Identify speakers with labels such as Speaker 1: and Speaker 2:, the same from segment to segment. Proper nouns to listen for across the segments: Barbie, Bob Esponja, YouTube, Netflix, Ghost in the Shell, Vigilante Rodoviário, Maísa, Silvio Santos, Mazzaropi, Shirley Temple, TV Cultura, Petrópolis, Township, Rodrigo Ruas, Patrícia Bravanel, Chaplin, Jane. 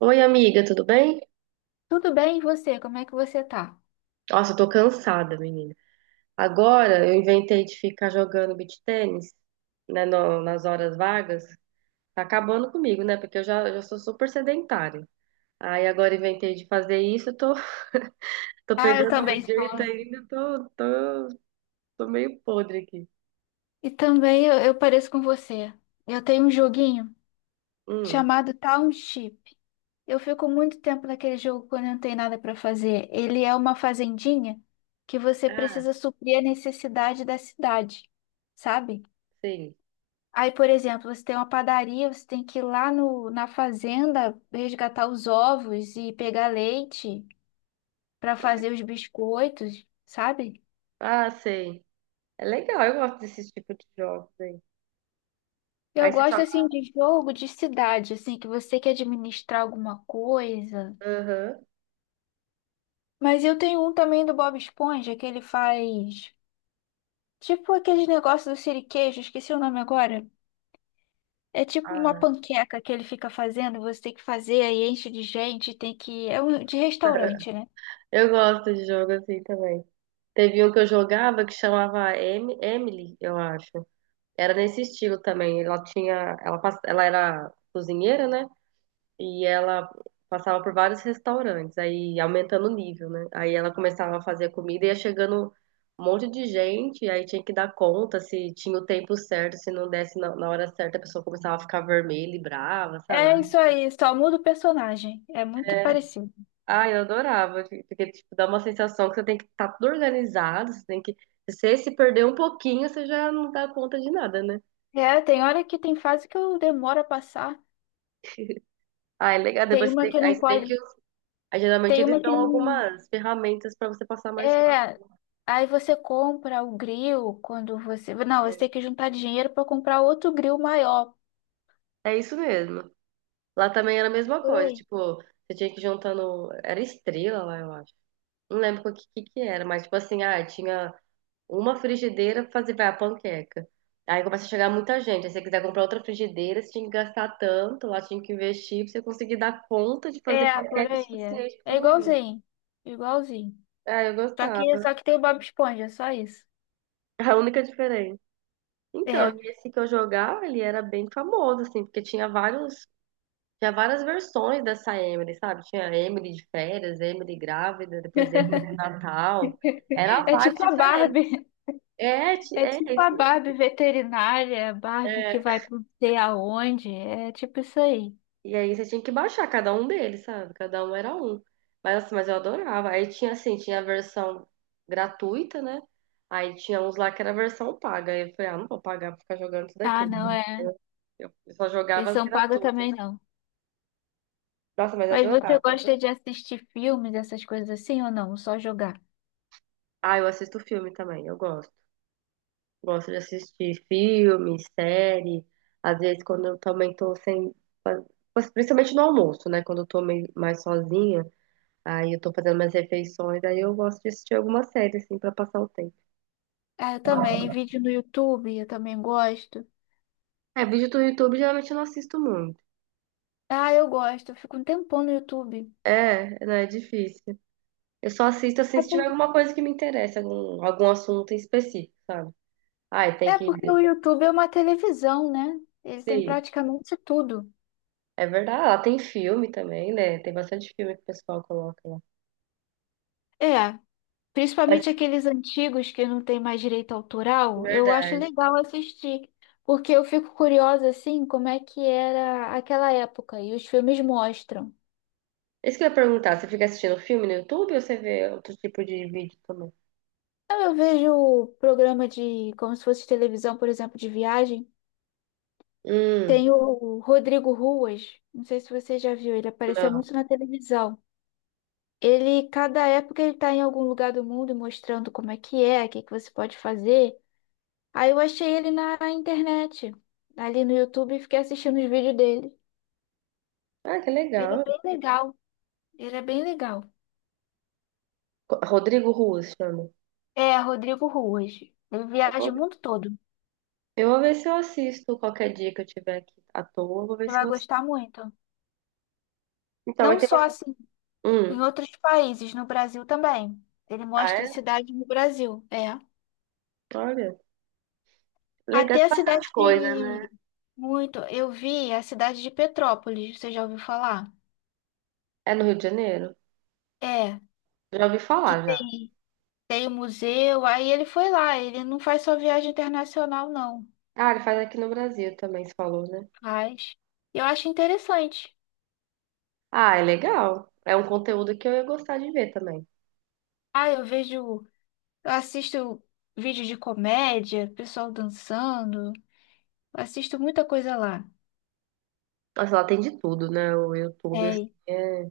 Speaker 1: Oi, amiga, tudo bem?
Speaker 2: Tudo bem, e você? Como é que você tá?
Speaker 1: Nossa, eu tô cansada, menina. Agora eu inventei de ficar jogando beach tênis, né, nas horas vagas. Tá acabando comigo, né? Porque eu já sou super sedentária. Aí agora inventei de fazer isso, eu tô, tô
Speaker 2: Ah, eu
Speaker 1: pegando um
Speaker 2: também estou.
Speaker 1: jeito ainda, tô meio podre aqui.
Speaker 2: E também eu pareço com você. Eu tenho um joguinho
Speaker 1: Hum.
Speaker 2: chamado Township. Eu fico muito tempo naquele jogo quando eu não tenho nada para fazer. Ele é uma fazendinha que você
Speaker 1: Ah,
Speaker 2: precisa suprir a necessidade da cidade, sabe?
Speaker 1: sim.
Speaker 2: Aí, por exemplo, você tem uma padaria, você tem que ir lá no, na fazenda resgatar os ovos e pegar leite para fazer os biscoitos, sabe?
Speaker 1: Ah, sei. É legal, eu gosto desse tipo de jogos aí. Aí
Speaker 2: Eu
Speaker 1: você
Speaker 2: gosto
Speaker 1: joga.
Speaker 2: assim de jogo de cidade, assim, que você quer administrar alguma coisa.
Speaker 1: Aham.
Speaker 2: Mas eu tenho um também do Bob Esponja, que ele faz tipo aqueles negócios do siriquejo, esqueci o nome agora. É tipo uma
Speaker 1: Ah,
Speaker 2: panqueca que ele fica fazendo, você tem que fazer, aí enche de gente, tem que. É um de restaurante, né?
Speaker 1: eu gosto de jogo assim também. Teve um que eu jogava que chamava Emily, eu acho. Era nesse estilo também. Ela tinha, ela, ela era cozinheira, né? E ela passava por vários restaurantes, aí aumentando o nível, né? Aí ela começava a fazer comida e ia chegando um monte de gente, e aí tinha que dar conta se tinha o tempo certo, se não desse na hora certa, a pessoa começava a ficar vermelha e brava,
Speaker 2: É
Speaker 1: sabe?
Speaker 2: isso aí, só muda o personagem. É muito
Speaker 1: É,
Speaker 2: parecido.
Speaker 1: ah, eu adorava, porque tipo, dá uma sensação que você tem que estar tudo organizado, você tem que se você se perder um pouquinho, você já não dá conta de nada, né?
Speaker 2: É, tem hora que tem fase que eu demoro a passar.
Speaker 1: Ah, é legal.
Speaker 2: Tem
Speaker 1: Depois você
Speaker 2: uma
Speaker 1: tem,
Speaker 2: que
Speaker 1: aí
Speaker 2: não
Speaker 1: você tem que.
Speaker 2: pode.
Speaker 1: Aí, geralmente
Speaker 2: Tem
Speaker 1: eles
Speaker 2: uma que
Speaker 1: dão
Speaker 2: não.
Speaker 1: algumas ferramentas para você passar mais fácil.
Speaker 2: É, aí você compra o grill quando você. Não, você tem que juntar dinheiro para comprar outro grill maior.
Speaker 1: É isso mesmo. Lá também era a mesma
Speaker 2: Por
Speaker 1: coisa,
Speaker 2: aí.
Speaker 1: tipo, você tinha que ir juntando. Era estrela lá, eu acho. Não lembro o que, que era, mas tipo assim, ah, tinha. Uma frigideira fazer, vai, a panqueca. Aí começa a chegar muita gente. Aí se você quiser comprar outra frigideira, você tinha que gastar tanto, lá tinha que investir pra você conseguir dar conta de fazer
Speaker 2: É, por
Speaker 1: panqueca o
Speaker 2: aí. É,
Speaker 1: suficiente pra
Speaker 2: é
Speaker 1: todo mundo.
Speaker 2: igualzinho. Igualzinho.
Speaker 1: Ah, eu
Speaker 2: Só que,
Speaker 1: gostava.
Speaker 2: só que tem o Bob Esponja, é só isso.
Speaker 1: A única diferença. Então,
Speaker 2: É.
Speaker 1: e esse que eu jogava, ele era bem famoso, assim, porque tinha vários, tinha várias versões dessa Emily, sabe? Tinha Emily de férias, Emily grávida, depois Emily de Natal. Era
Speaker 2: É
Speaker 1: vários
Speaker 2: tipo a
Speaker 1: diferentes.
Speaker 2: Barbie.
Speaker 1: É,
Speaker 2: É
Speaker 1: é
Speaker 2: tipo
Speaker 1: isso
Speaker 2: a
Speaker 1: mesmo.
Speaker 2: Barbie veterinária, a Barbie que vai pra não sei aonde. É tipo isso aí.
Speaker 1: E aí você tinha que baixar cada um deles, sabe? Cada um era um. Mas assim, mas eu adorava. Aí tinha assim, tinha a versão gratuita, né? Aí tinha uns lá que era a versão paga. Aí eu falei, ah, não vou pagar pra ficar jogando isso daqui,
Speaker 2: Ah,
Speaker 1: né?
Speaker 2: não, é.
Speaker 1: Eu só jogava as
Speaker 2: Versão paga
Speaker 1: gratuitas.
Speaker 2: também não.
Speaker 1: Nossa, mas eu
Speaker 2: Mas você
Speaker 1: adorava.
Speaker 2: gosta de assistir filmes, essas coisas assim ou não? Só jogar?
Speaker 1: Ah, eu assisto filme também, eu gosto. Gosto de assistir filme, série. Às vezes quando eu também tô sem. Principalmente no almoço, né? Quando eu tô mais sozinha. Aí eu tô fazendo minhas refeições, aí eu gosto de assistir alguma série, assim, pra passar o tempo.
Speaker 2: Ah, eu também, vídeo no YouTube, eu também gosto.
Speaker 1: É, vídeo do YouTube geralmente eu não assisto muito.
Speaker 2: Ah, eu gosto, eu fico um tempão no YouTube.
Speaker 1: É, não é difícil. Eu só assisto, assim,
Speaker 2: É,
Speaker 1: se tiver
Speaker 2: por-
Speaker 1: alguma coisa que me interessa, algum, algum assunto em específico, sabe? Ai, tem
Speaker 2: É
Speaker 1: que...
Speaker 2: porque o YouTube é uma televisão, né? Ele tem
Speaker 1: Sim,
Speaker 2: praticamente tudo.
Speaker 1: é verdade. Lá tem filme também, né? Tem bastante filme que o pessoal coloca lá.
Speaker 2: É,
Speaker 1: É
Speaker 2: principalmente aqueles antigos que não tem mais direito autoral, eu acho
Speaker 1: verdade.
Speaker 2: legal assistir, porque eu fico curiosa, assim, como é que era aquela época, e os filmes mostram.
Speaker 1: Isso que eu ia perguntar, você fica assistindo filme no YouTube ou você vê outro tipo de vídeo também?
Speaker 2: Então, eu vejo programa de, como se fosse televisão, por exemplo, de viagem.
Speaker 1: Hum,
Speaker 2: Tem o Rodrigo Ruas, não sei se você já viu, ele apareceu
Speaker 1: não.
Speaker 2: muito na televisão. Ele, cada época, ele está em algum lugar do mundo mostrando como é que é, o que que você pode fazer. Aí eu achei ele na internet, ali no YouTube, e fiquei assistindo os vídeos dele.
Speaker 1: Ah, que
Speaker 2: Ele é
Speaker 1: legal.
Speaker 2: bem legal, ele é bem legal.
Speaker 1: Rodrigo Ruas chama.
Speaker 2: É, Rodrigo Ruas. Ele
Speaker 1: É
Speaker 2: viaja
Speaker 1: bom.
Speaker 2: o mundo todo.
Speaker 1: Eu vou ver se eu assisto qualquer dia que eu tiver aqui à toa. Eu vou ver
Speaker 2: Você
Speaker 1: se
Speaker 2: vai
Speaker 1: eu assisto.
Speaker 2: gostar muito.
Speaker 1: Então, vai
Speaker 2: Não
Speaker 1: ter
Speaker 2: só
Speaker 1: bastante.
Speaker 2: assim,
Speaker 1: Hum.
Speaker 2: em outros países, no Brasil também. Ele
Speaker 1: Ah,
Speaker 2: mostra
Speaker 1: é?
Speaker 2: cidades no Brasil. É.
Speaker 1: Olha. Legal,
Speaker 2: Até
Speaker 1: tem
Speaker 2: a cidade
Speaker 1: bastante coisa,
Speaker 2: de...
Speaker 1: né?
Speaker 2: Muito. Eu vi a cidade de Petrópolis, você já ouviu falar?
Speaker 1: É no Rio de Janeiro?
Speaker 2: É,
Speaker 1: Já ouvi
Speaker 2: que
Speaker 1: falar,
Speaker 2: tem,
Speaker 1: já.
Speaker 2: tem o museu, aí ele foi lá, ele não faz só viagem internacional, não.
Speaker 1: Ah, ele faz aqui no Brasil também, se falou, né?
Speaker 2: Faz. Eu acho interessante.
Speaker 1: Ah, é legal. É um conteúdo que eu ia gostar de ver também.
Speaker 2: Ah, eu vejo, eu assisto vídeo de comédia, pessoal dançando. Eu assisto muita coisa lá.
Speaker 1: Nossa, lá tem de tudo, né? O YouTube, assim,
Speaker 2: É.
Speaker 1: é...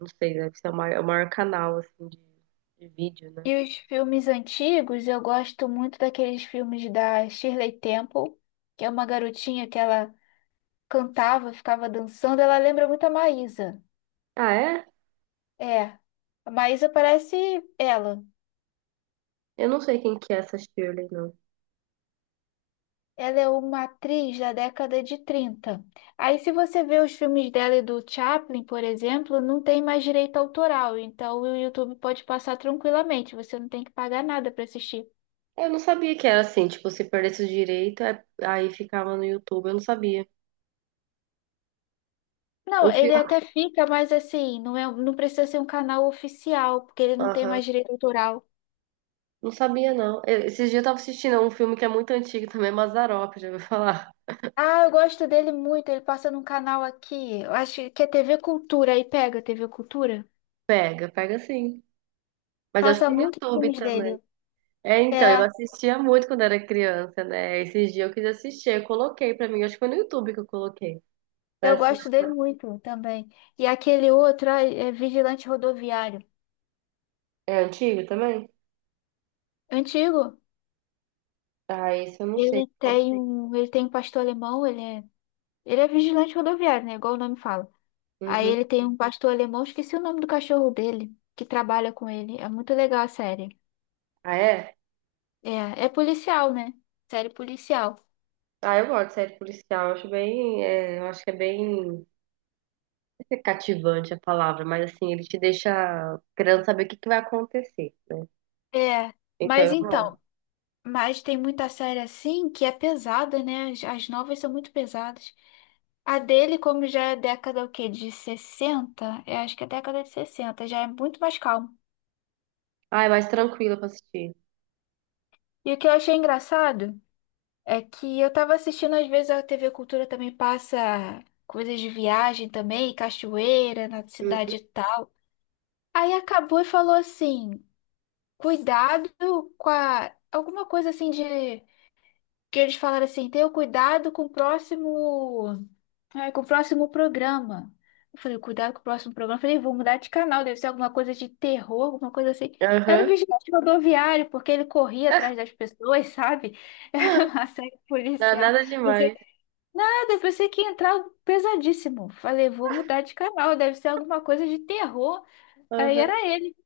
Speaker 1: Não sei, deve ser o maior, é o maior canal, assim, de vídeo, né?
Speaker 2: E os filmes antigos, eu gosto muito daqueles filmes da Shirley Temple, que é uma garotinha que ela cantava, ficava dançando, ela lembra muito a Maísa.
Speaker 1: Ah, é?
Speaker 2: É, a Maísa parece ela.
Speaker 1: Eu não sei quem que é essa Shirley, não.
Speaker 2: Ela é uma atriz da década de 30. Aí, se você vê os filmes dela e do Chaplin, por exemplo, não tem mais direito autoral, então o YouTube pode passar tranquilamente, você não tem que pagar nada para assistir.
Speaker 1: Eu não sabia que era assim, tipo, se perdesse o direito, aí ficava no YouTube, eu não sabia.
Speaker 2: Não,
Speaker 1: Um filme,
Speaker 2: ele até fica, mas assim, não é, não precisa ser um canal oficial, porque ele não tem
Speaker 1: aham,
Speaker 2: mais direito autoral.
Speaker 1: não sabia não. Esses dias eu tava assistindo um filme que é muito antigo também, é Mazzaropi, já ouviu falar?
Speaker 2: Ah, eu gosto dele muito. Ele passa num canal aqui. Eu acho que é TV Cultura. Aí pega TV Cultura.
Speaker 1: Pega, pega sim. Mas acho que
Speaker 2: Passa
Speaker 1: tem no
Speaker 2: muitos
Speaker 1: YouTube
Speaker 2: filmes
Speaker 1: também.
Speaker 2: dele.
Speaker 1: É, então, eu
Speaker 2: É,
Speaker 1: assistia muito quando era criança, né? Esses dias eu quis assistir, eu coloquei pra mim, acho que foi no YouTube que eu coloquei. Pra
Speaker 2: eu gosto
Speaker 1: assistir.
Speaker 2: dele muito também. E aquele outro, ai, é Vigilante Rodoviário.
Speaker 1: É antigo também?
Speaker 2: Antigo.
Speaker 1: Ah, esse eu não sei
Speaker 2: Ele
Speaker 1: qual que
Speaker 2: tem um, ele tem um pastor alemão, ele é vigilante rodoviário, né? Igual o nome fala.
Speaker 1: é.
Speaker 2: Aí
Speaker 1: Uhum.
Speaker 2: ele tem um pastor alemão, esqueci o nome do cachorro dele, que trabalha com ele. É muito legal a série.
Speaker 1: Ah, é?
Speaker 2: É, é policial, né? Série policial.
Speaker 1: Ah, eu gosto de série policial, eu acho bem, é, eu acho que é bem é cativante a palavra, mas assim, ele te deixa querendo saber o que vai acontecer.
Speaker 2: É,
Speaker 1: Então
Speaker 2: mas
Speaker 1: eu
Speaker 2: então,
Speaker 1: vou.
Speaker 2: mas tem muita série assim que é pesada, né? As novas são muito pesadas. A dele, como já é década o quê? De sessenta. Eu acho que é década de 60, já é muito mais calmo.
Speaker 1: Ah, é mais tranquila pra assistir.
Speaker 2: E o que eu achei engraçado é que eu tava assistindo, às vezes a TV Cultura também passa coisas de viagem também, cachoeira na
Speaker 1: Uhum.
Speaker 2: cidade e tal. Aí acabou e falou assim: cuidado com a. Alguma coisa assim de. Que eles falaram assim: tenha cuidado com o próximo. Ai, com o próximo programa. Eu falei, cuidado com o próximo programa. Eu falei, vou mudar de canal, deve ser alguma coisa de terror, alguma coisa assim. Era o
Speaker 1: Aham.
Speaker 2: vigilante rodoviário, porque ele corria atrás das pessoas, sabe? Era uma série
Speaker 1: Não,
Speaker 2: policial.
Speaker 1: nada
Speaker 2: Pensei,
Speaker 1: demais.
Speaker 2: ah, eu pensei que ia entrar algo pesadíssimo. Falei, vou mudar de canal, deve ser alguma coisa de terror. Aí era
Speaker 1: Aham.
Speaker 2: ele.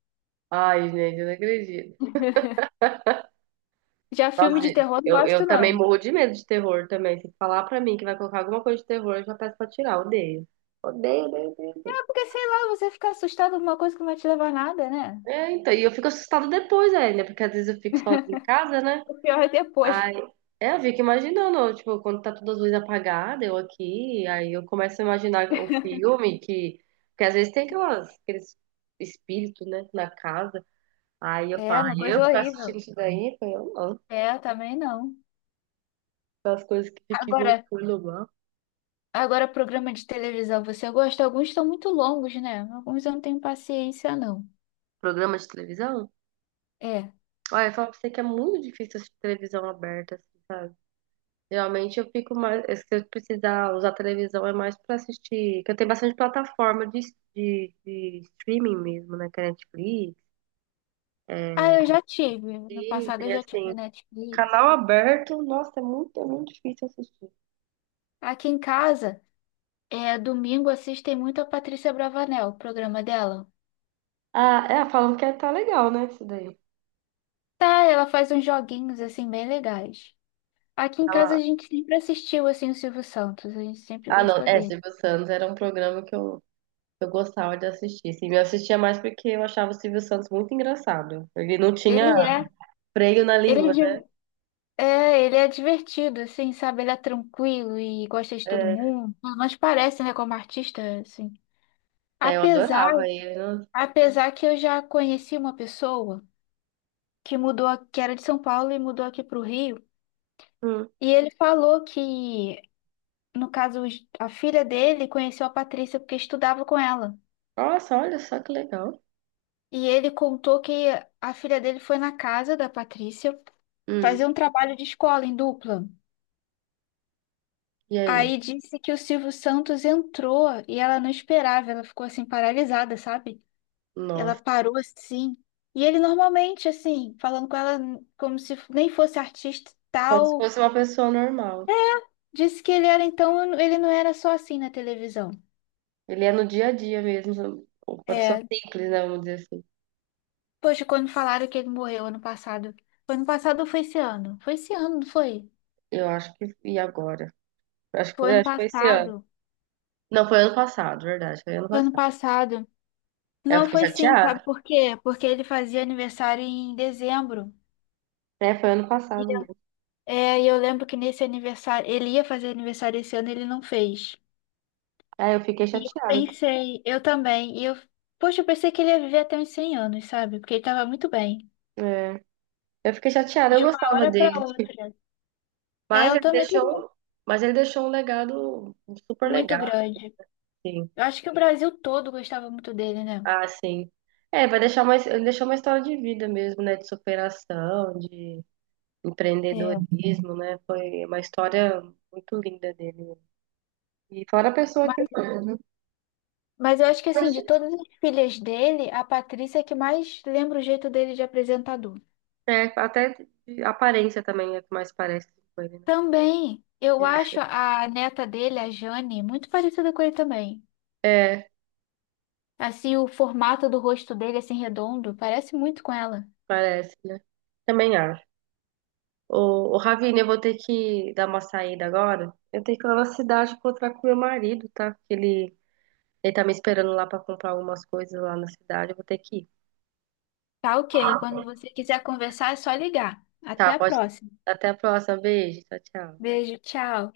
Speaker 1: Ai, gente, eu não acredito.
Speaker 2: Já
Speaker 1: Nossa,
Speaker 2: filme de terror não
Speaker 1: eu
Speaker 2: gosto,
Speaker 1: também
Speaker 2: não.
Speaker 1: morro de medo de terror também. Se falar pra mim que vai colocar alguma coisa de terror, eu já peço pra tirar. Odeio. Odeio, odeio, odeio, odeio.
Speaker 2: É porque, sei lá, você fica assustado com alguma coisa que não vai te levar a nada, né?
Speaker 1: É, então, e eu fico assustada depois ainda, porque às vezes eu fico sozinha em casa, né?
Speaker 2: O pior é depois.
Speaker 1: Aí, é, eu fico imaginando, tipo, quando tá todas as luzes apagadas, eu aqui, aí eu começo a imaginar o filme que às vezes tem aquelas, aqueles espíritos, né, na casa. Aí eu
Speaker 2: É,
Speaker 1: falo,
Speaker 2: uma
Speaker 1: aí eu
Speaker 2: coisa
Speaker 1: ficar
Speaker 2: horrível.
Speaker 1: assistindo isso daí, eu falo, eu não,
Speaker 2: É, eu também não.
Speaker 1: aquelas coisas que ficam
Speaker 2: Agora,
Speaker 1: loucura lá.
Speaker 2: Agora, programa de televisão, você gosta? Alguns estão muito longos, né? Alguns eu não tenho paciência, não.
Speaker 1: Programa de televisão?
Speaker 2: É.
Speaker 1: Olha, eu falo pra você que é muito difícil assistir televisão aberta, assim, sabe? Geralmente eu fico mais, se eu precisar usar televisão é mais pra assistir, que eu tenho bastante plataforma de, de streaming mesmo, né, que é Netflix,
Speaker 2: Ah,
Speaker 1: E,
Speaker 2: eu já tive. No
Speaker 1: e,
Speaker 2: passado eu já tive
Speaker 1: assim,
Speaker 2: Netflix.
Speaker 1: canal aberto, nossa, é muito difícil assistir.
Speaker 2: Aqui em casa, é, domingo assistem muito a Patrícia Bravanel, o programa dela.
Speaker 1: Ah, é, falam que tá legal, né, isso daí.
Speaker 2: Tá, ela faz uns joguinhos, assim, bem legais. Aqui em casa a
Speaker 1: Ela-
Speaker 2: gente sempre assistiu, assim, o Silvio Santos. A gente sempre
Speaker 1: ah, não,
Speaker 2: gostou
Speaker 1: é,
Speaker 2: dele.
Speaker 1: Silvio Santos era um programa que eu gostava de assistir. Sim, eu assistia mais porque eu achava o Silvio Santos muito engraçado. Ele não tinha
Speaker 2: Ele é,
Speaker 1: freio na
Speaker 2: ele é,
Speaker 1: língua, né?
Speaker 2: di- É, ele é divertido, assim, sabe? Ele é tranquilo e gosta de todo
Speaker 1: É,
Speaker 2: mundo. Mas parece, né, como artista, assim.
Speaker 1: é, eu
Speaker 2: Apesar,
Speaker 1: adorava ele. Não-
Speaker 2: Apesar que eu já conheci uma pessoa que mudou, que era de São Paulo e mudou aqui para o Rio,
Speaker 1: hum.
Speaker 2: e ele falou que, no caso, a filha dele conheceu a Patrícia porque estudava com ela.
Speaker 1: Nossa, olha só que legal.
Speaker 2: E ele contou que a filha dele foi na casa da Patrícia
Speaker 1: Hum.
Speaker 2: fazer um trabalho de escola em dupla.
Speaker 1: E aí?
Speaker 2: Aí disse que o Silvio Santos entrou e ela não esperava, ela ficou assim paralisada, sabe? Ela
Speaker 1: Nossa,
Speaker 2: parou assim. E ele normalmente, assim, falando com ela como se nem fosse artista e
Speaker 1: como se
Speaker 2: tal,
Speaker 1: fosse uma pessoa normal.
Speaker 2: disse que ele era, então, ele não era só assim na televisão.
Speaker 1: Ele é no dia a dia mesmo, uma pessoa
Speaker 2: É,
Speaker 1: simples, né, vamos dizer assim.
Speaker 2: poxa, quando falaram que ele morreu ano passado. Foi ano passado ou foi esse ano? Foi esse ano, não foi?
Speaker 1: Eu acho que. E agora?
Speaker 2: Foi ano
Speaker 1: Acho que foi esse ano.
Speaker 2: passado.
Speaker 1: Não, foi ano passado, verdade. Foi ano
Speaker 2: Foi ano
Speaker 1: passado.
Speaker 2: passado.
Speaker 1: Aí eu
Speaker 2: Não,
Speaker 1: fiquei
Speaker 2: foi sim, sabe
Speaker 1: chateada.
Speaker 2: por quê? Porque ele fazia aniversário em dezembro.
Speaker 1: É, foi ano
Speaker 2: E
Speaker 1: passado
Speaker 2: eu-
Speaker 1: mesmo.
Speaker 2: É, e eu lembro que nesse aniversário, ele ia fazer aniversário esse ano, e ele não fez.
Speaker 1: Aí eu fiquei
Speaker 2: E eu
Speaker 1: chateada.
Speaker 2: pensei, eu também, poxa, eu pensei que ele ia viver até uns 100 anos, sabe? Porque ele tava muito bem.
Speaker 1: É. Eu fiquei chateada, eu
Speaker 2: De uma
Speaker 1: gostava
Speaker 2: hora pra
Speaker 1: dele.
Speaker 2: outra. É,
Speaker 1: Mas
Speaker 2: eu
Speaker 1: ele
Speaker 2: também tô
Speaker 1: deixou. Mas ele deixou um legado super
Speaker 2: muito
Speaker 1: legal,
Speaker 2: grande.
Speaker 1: assim.
Speaker 2: Eu acho que o Brasil todo gostava muito dele, né?
Speaker 1: Ah, sim. É, vai deixar mais ele deixou uma história de vida mesmo, né? De superação, de
Speaker 2: É.
Speaker 1: empreendedorismo, né? Foi uma história muito linda dele. E fora a pessoa que ele
Speaker 2: Mas,
Speaker 1: foi,
Speaker 2: mas eu acho que,
Speaker 1: né?
Speaker 2: assim, de todas as filhas dele, a Patrícia é que mais lembra o jeito dele de apresentador.
Speaker 1: É, até a aparência também é que mais parece com ele, né?
Speaker 2: Também, eu acho a neta dele, a Jane, muito parecida com ele também.
Speaker 1: É, é,
Speaker 2: Assim, o formato do rosto dele, assim, redondo, parece muito com ela.
Speaker 1: parece, né? Também acho. Ô, ô Ravine, eu vou ter que dar uma saída agora. Eu tenho que ir lá na cidade encontrar com meu marido, tá? Porque ele tá me esperando lá pra comprar algumas coisas lá na cidade. Eu vou ter que ir.
Speaker 2: Tá, ok. Quando você quiser conversar, é só ligar. Até
Speaker 1: Tá,
Speaker 2: a
Speaker 1: pode.
Speaker 2: próxima.
Speaker 1: Até a próxima. Beijo. Tchau, tchau.
Speaker 2: Beijo, tchau.